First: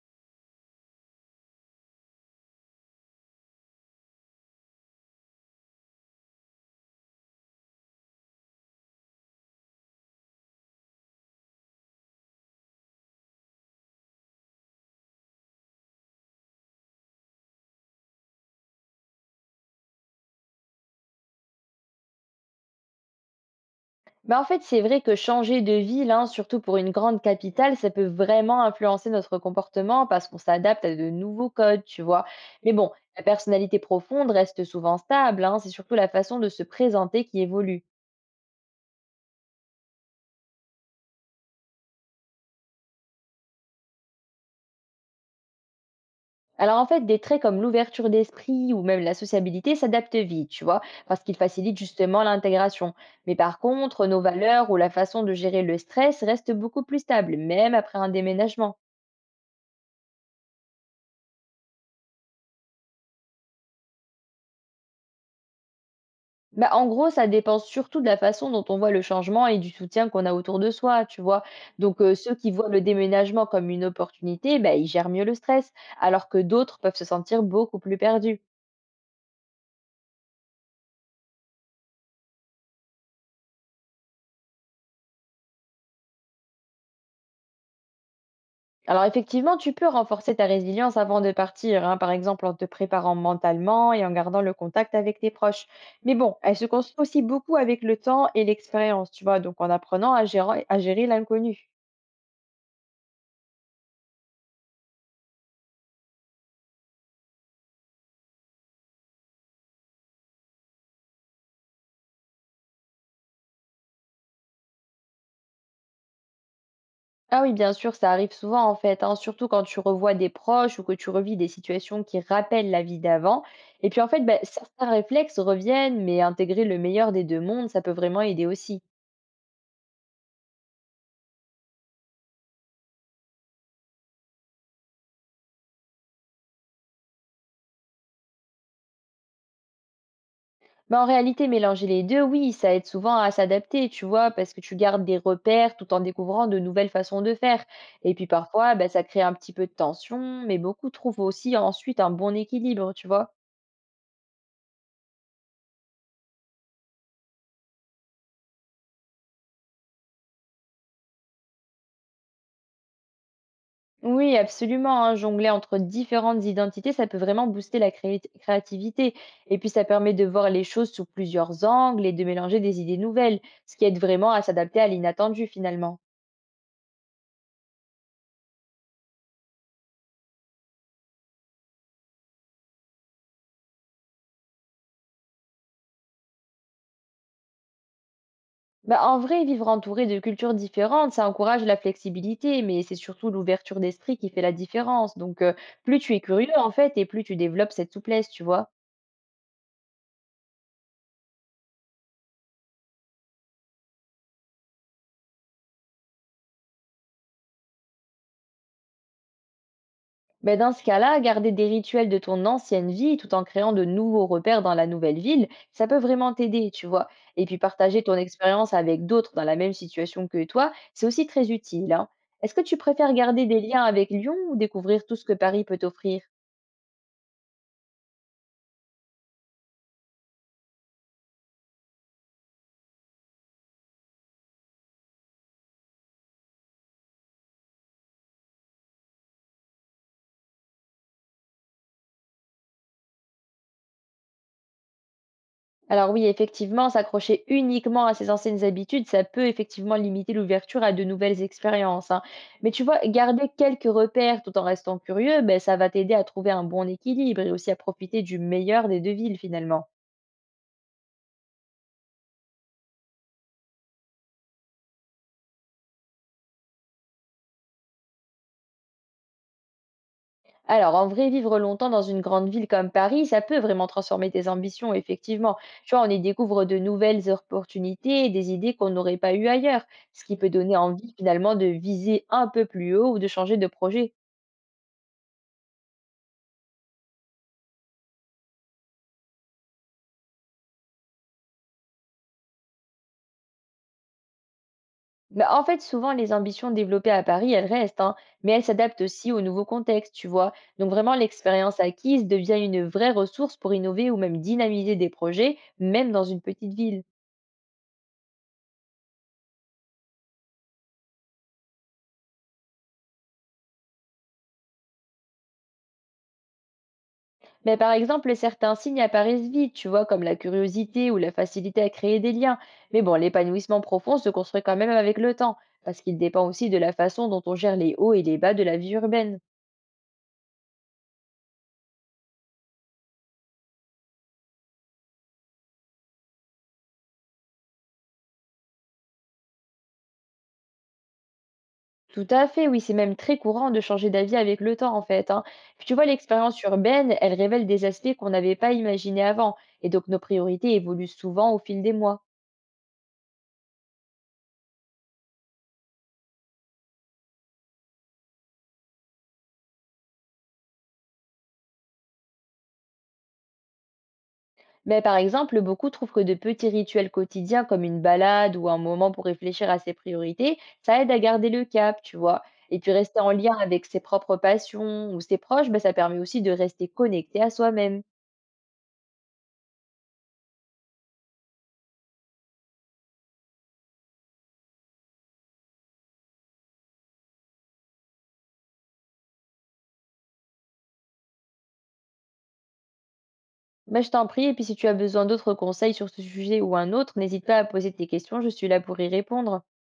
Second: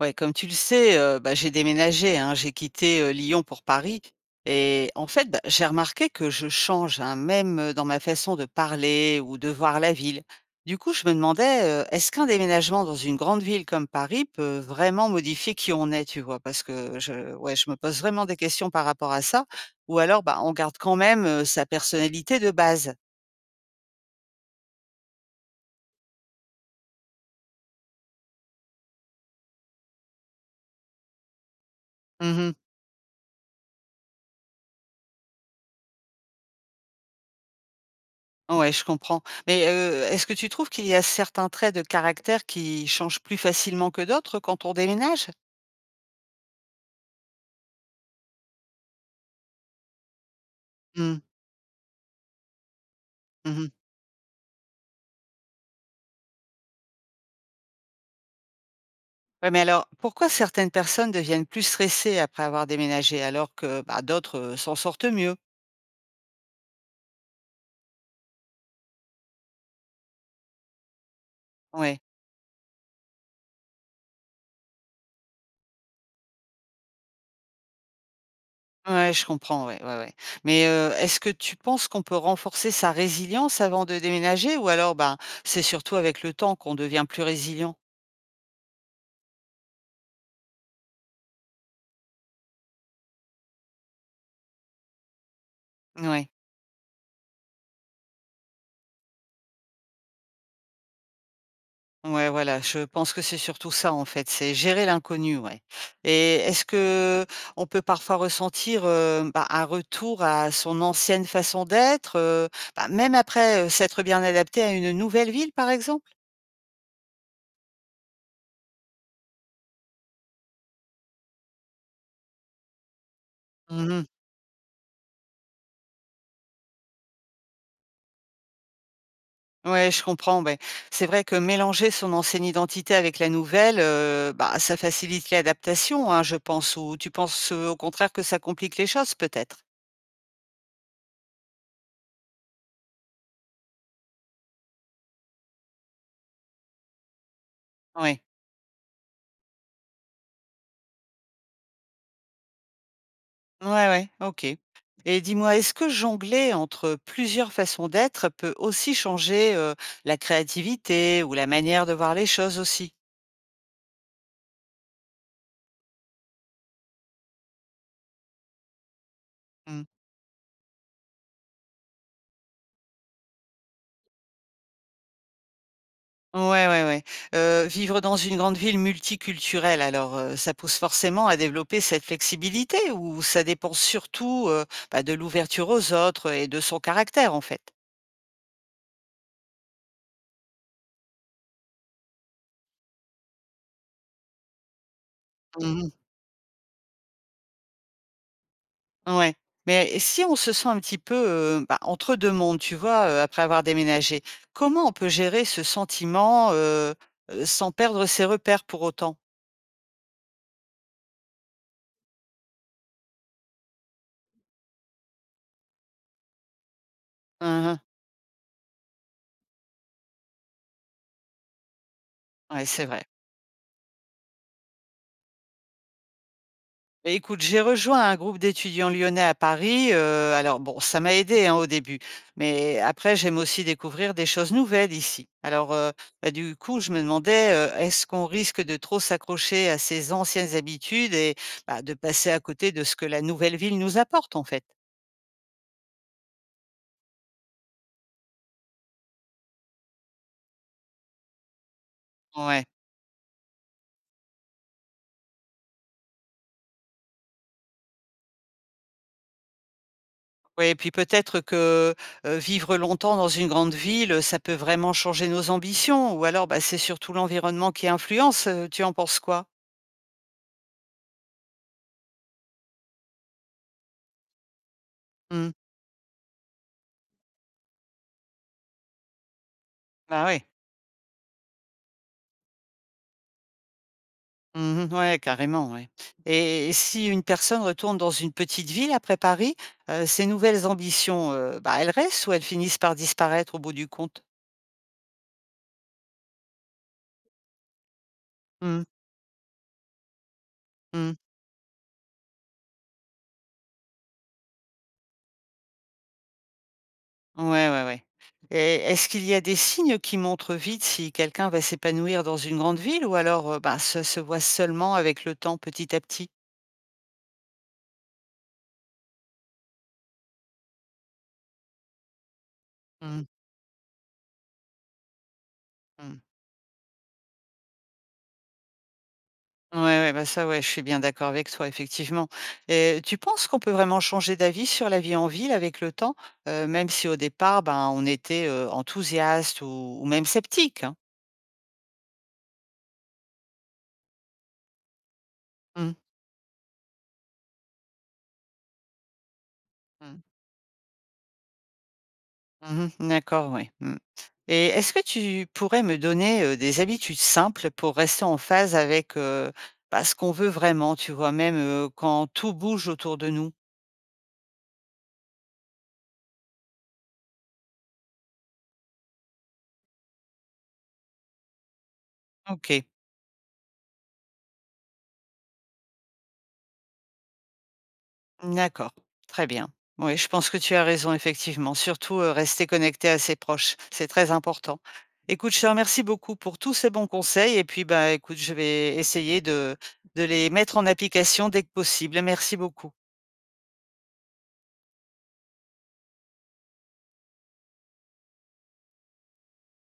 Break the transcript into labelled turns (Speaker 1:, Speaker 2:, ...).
Speaker 1: Ouais, comme tu le sais, bah, j'ai déménagé, hein. J'ai quitté, Lyon pour Paris et en fait, bah, j'ai remarqué que je change, hein, même, dans ma façon de parler ou de voir la ville. Du coup, je me demandais, est-ce qu'un déménagement dans une grande ville comme Paris peut vraiment modifier qui on est, tu vois? Parce que je ouais, je me pose vraiment des questions par rapport à ça ou alors, bah, on garde quand même, sa personnalité de base.
Speaker 2: Bah, en fait, c'est vrai que changer de ville, hein, surtout pour une grande capitale, ça peut vraiment influencer notre comportement parce qu'on s'adapte à de nouveaux codes, tu vois. Mais bon, la personnalité profonde reste souvent stable, hein, c'est surtout la façon de se présenter qui évolue.
Speaker 1: Ouais, je comprends. Mais, est-ce que tu trouves qu'il y a certains traits de caractère qui changent plus facilement que d'autres quand on déménage?
Speaker 2: Alors en fait, des traits comme l'ouverture d'esprit ou même la sociabilité s'adaptent vite, tu vois,
Speaker 1: Mmh.
Speaker 2: parce qu'ils facilitent justement l'intégration. Mais par
Speaker 1: Mmh
Speaker 2: contre, nos valeurs ou la façon de gérer le stress restent beaucoup plus stables, même après un déménagement.
Speaker 1: Ouais, mais alors, pourquoi certaines personnes deviennent plus stressées après avoir déménagé alors que, bah, d'autres, s'en sortent mieux?
Speaker 2: Bah, en gros, ça dépend surtout de la façon dont on voit le changement et du soutien qu'on a autour de soi, tu vois?
Speaker 1: Ouais.
Speaker 2: Donc, ceux qui voient le déménagement comme une opportunité, bah, ils gèrent mieux le stress, alors que d'autres peuvent se sentir beaucoup plus perdus.
Speaker 1: Ouais, je comprends, ouais, ouais, ouais. Mais, est-ce que tu penses qu'on peut renforcer sa résilience avant de déménager ou alors, ben, c'est surtout avec le temps qu'on devient plus résilient?
Speaker 2: Alors effectivement, tu peux renforcer ta résilience avant de partir, hein, par exemple en te préparant mentalement et en gardant le contact avec tes proches. Mais
Speaker 1: Ouais.
Speaker 2: bon, elle se construit aussi beaucoup avec le temps et l'expérience, tu vois? Donc en apprenant à gérer l'inconnu.
Speaker 1: Ouais, voilà, je pense que c'est surtout ça en fait, c'est gérer l'inconnu, ouais. Et est-ce que on peut parfois ressentir bah, un retour à son ancienne façon d'être, bah, même après s'être bien adapté à une nouvelle ville, par exemple?
Speaker 2: Ah oui, bien sûr, ça arrive souvent en fait, hein, surtout quand tu revois des proches ou que tu revis des situations qui rappellent la vie d'avant. Et puis
Speaker 1: Mhm.
Speaker 2: en fait, bah, certains réflexes reviennent, mais intégrer le meilleur des deux mondes, ça peut vraiment aider aussi.
Speaker 1: Ouais, je comprends, ouais. C'est vrai que mélanger son ancienne identité avec la nouvelle, bah, ça facilite l'adaptation, hein, je pense. Ou tu penses au contraire que ça complique les choses, peut-être?
Speaker 2: Bah, en réalité, mélanger les deux, oui, ça aide souvent à s'adapter, tu vois, parce que tu gardes des repères tout en découvrant de nouvelles façons de faire. Et
Speaker 1: Oui.
Speaker 2: puis parfois, bah, ça crée un petit peu de tension, mais beaucoup trouvent aussi ensuite un bon équilibre, tu vois.
Speaker 1: Ouais, ouais, OK. Et dis-moi, est-ce que jongler entre plusieurs façons d'être peut aussi changer, la créativité ou la manière de voir les choses aussi?
Speaker 2: Oui, absolument, hein. Jongler entre différentes identités, ça peut vraiment booster la créativité. Et puis, ça
Speaker 1: Mmh.
Speaker 2: permet de voir les choses sous plusieurs angles et de mélanger des idées nouvelles, ce qui aide vraiment à s'adapter à l'inattendu finalement.
Speaker 1: Ouais, ouais, ouais. Vivre dans une grande ville multiculturelle alors, ça pousse forcément à développer cette flexibilité ou ça dépend surtout, bah, de l'ouverture aux autres et de son caractère en fait?
Speaker 2: Bah, en vrai, vivre entouré de cultures différentes, ça encourage la flexibilité, mais c'est surtout l'ouverture d'esprit qui fait la différence. Donc, plus tu es curieux en fait, et plus tu développes cette souplesse, tu vois.
Speaker 1: Ouais, mais si on se sent un petit peu, bah, entre 2 mondes, tu vois, après avoir déménagé, comment on peut gérer ce sentiment, sans perdre ses repères pour autant?
Speaker 2: Ben, dans ce cas-là, garder des rituels de ton ancienne vie tout en créant de nouveaux repères dans la nouvelle ville, ça peut vraiment t'aider, tu vois. Et puis
Speaker 1: Hein, hein.
Speaker 2: partager ton expérience avec d'autres dans la même situation que toi, c'est aussi très utile, hein. Est-ce que
Speaker 1: Ouais,
Speaker 2: tu
Speaker 1: c'est vrai.
Speaker 2: préfères garder des liens avec Lyon ou découvrir tout ce que Paris peut t'offrir?
Speaker 1: Beh, écoute, j'ai rejoint un groupe d'étudiants lyonnais à Paris, alors bon, ça m'a aidé hein, au début, mais après j'aime aussi découvrir des choses nouvelles ici. Alors, bah, du coup, je me demandais, est-ce qu'on risque de trop s'accrocher à ses anciennes habitudes et bah, de passer à côté de ce que la nouvelle ville nous apporte, en fait?
Speaker 2: Alors oui, effectivement, s'accrocher uniquement à ses anciennes habitudes, ça peut effectivement limiter l'ouverture à de nouvelles expériences, hein.
Speaker 1: Ouais.
Speaker 2: Mais tu vois, garder quelques repères tout en restant curieux, ben, ça va t'aider à trouver un bon équilibre et aussi à profiter du meilleur des deux villes finalement.
Speaker 1: Ouais et puis peut-être que, vivre longtemps dans une grande ville, ça peut vraiment changer nos ambitions ou alors, bah, c'est surtout l'environnement qui influence, tu en penses quoi?
Speaker 2: Alors en vrai, vivre longtemps dans une grande ville comme Paris, ça peut vraiment transformer tes ambitions,
Speaker 1: Mmh.
Speaker 2: effectivement. Tu vois, on y découvre de nouvelles opportunités, des idées qu'on n'aurait pas eues ailleurs, ce
Speaker 1: Bah,
Speaker 2: qui
Speaker 1: oui.
Speaker 2: peut donner envie finalement de viser un peu plus haut ou de changer de projet.
Speaker 1: Mmh. Ouais, carrément, ouais, et si une personne retourne dans une petite ville après Paris, ses nouvelles ambitions, bah, elles restent ou elles finissent par disparaître au bout du compte?
Speaker 2: Bah, en fait, souvent, les ambitions développées à Paris, elles restent, hein, mais elles
Speaker 1: Mmh.
Speaker 2: s'adaptent aussi au nouveau contexte, tu vois. Donc vraiment,
Speaker 1: Mmh.
Speaker 2: l'expérience acquise devient une vraie ressource pour innover ou même dynamiser des projets, même dans une petite ville.
Speaker 1: Ouais, ouais, ouais. Et est-ce qu'il y a des signes qui montrent vite si quelqu'un va s'épanouir dans une grande ville ou alors, bah, ça se voit seulement avec le temps, petit à petit?
Speaker 2: Mais par exemple, certains signes apparaissent vite, tu vois, comme la curiosité ou la facilité à créer des liens. Mais bon,
Speaker 1: Mmh.
Speaker 2: l'épanouissement profond se construit quand même avec le temps, parce qu'il
Speaker 1: mh.
Speaker 2: dépend aussi de la façon dont on gère les hauts et les bas de la vie urbaine.
Speaker 1: Ouais, ouais, bah, ça, ouais, je suis bien d'accord avec toi, effectivement. Et tu penses qu'on peut vraiment changer d'avis sur la vie en ville avec le temps, même si au départ, ben, on était, enthousiaste ou même sceptique, hein?
Speaker 2: Tout à fait, oui, c'est même très courant de changer d'avis avec le temps, en fait, hein. Puis tu
Speaker 1: Mmh.
Speaker 2: vois, l'expérience urbaine, elle révèle des aspects qu'on n'avait pas imaginés avant, et donc nos priorités évoluent souvent au fil des mois.
Speaker 1: Mmh D'accord, oui. Mmh. Et est-ce que tu pourrais me donner, des habitudes simples pour rester en phase avec, bah, ce qu'on veut vraiment, tu vois? Même, quand tout bouge autour de nous.
Speaker 2: Mais par exemple, beaucoup trouvent que de petits rituels quotidiens comme une balade ou un moment pour réfléchir à ses priorités, ça aide à garder le cap, tu vois. Et
Speaker 1: OK.
Speaker 2: puis rester en lien avec ses propres passions ou ses proches, bah, ça permet aussi de rester connecté à soi-même.
Speaker 1: D'accord. Très bien. Oui, je pense que tu as raison effectivement. Surtout, rester connecté à ses proches. C'est très important. Écoute, je te remercie beaucoup pour tous ces bons conseils et puis, bah, écoute, je vais essayer de les mettre en application dès que possible. Merci beaucoup.
Speaker 2: Bah, je t'en prie, et puis si tu as besoin d'autres conseils sur ce sujet ou un autre, n'hésite pas à poser tes questions, je suis là pour y répondre.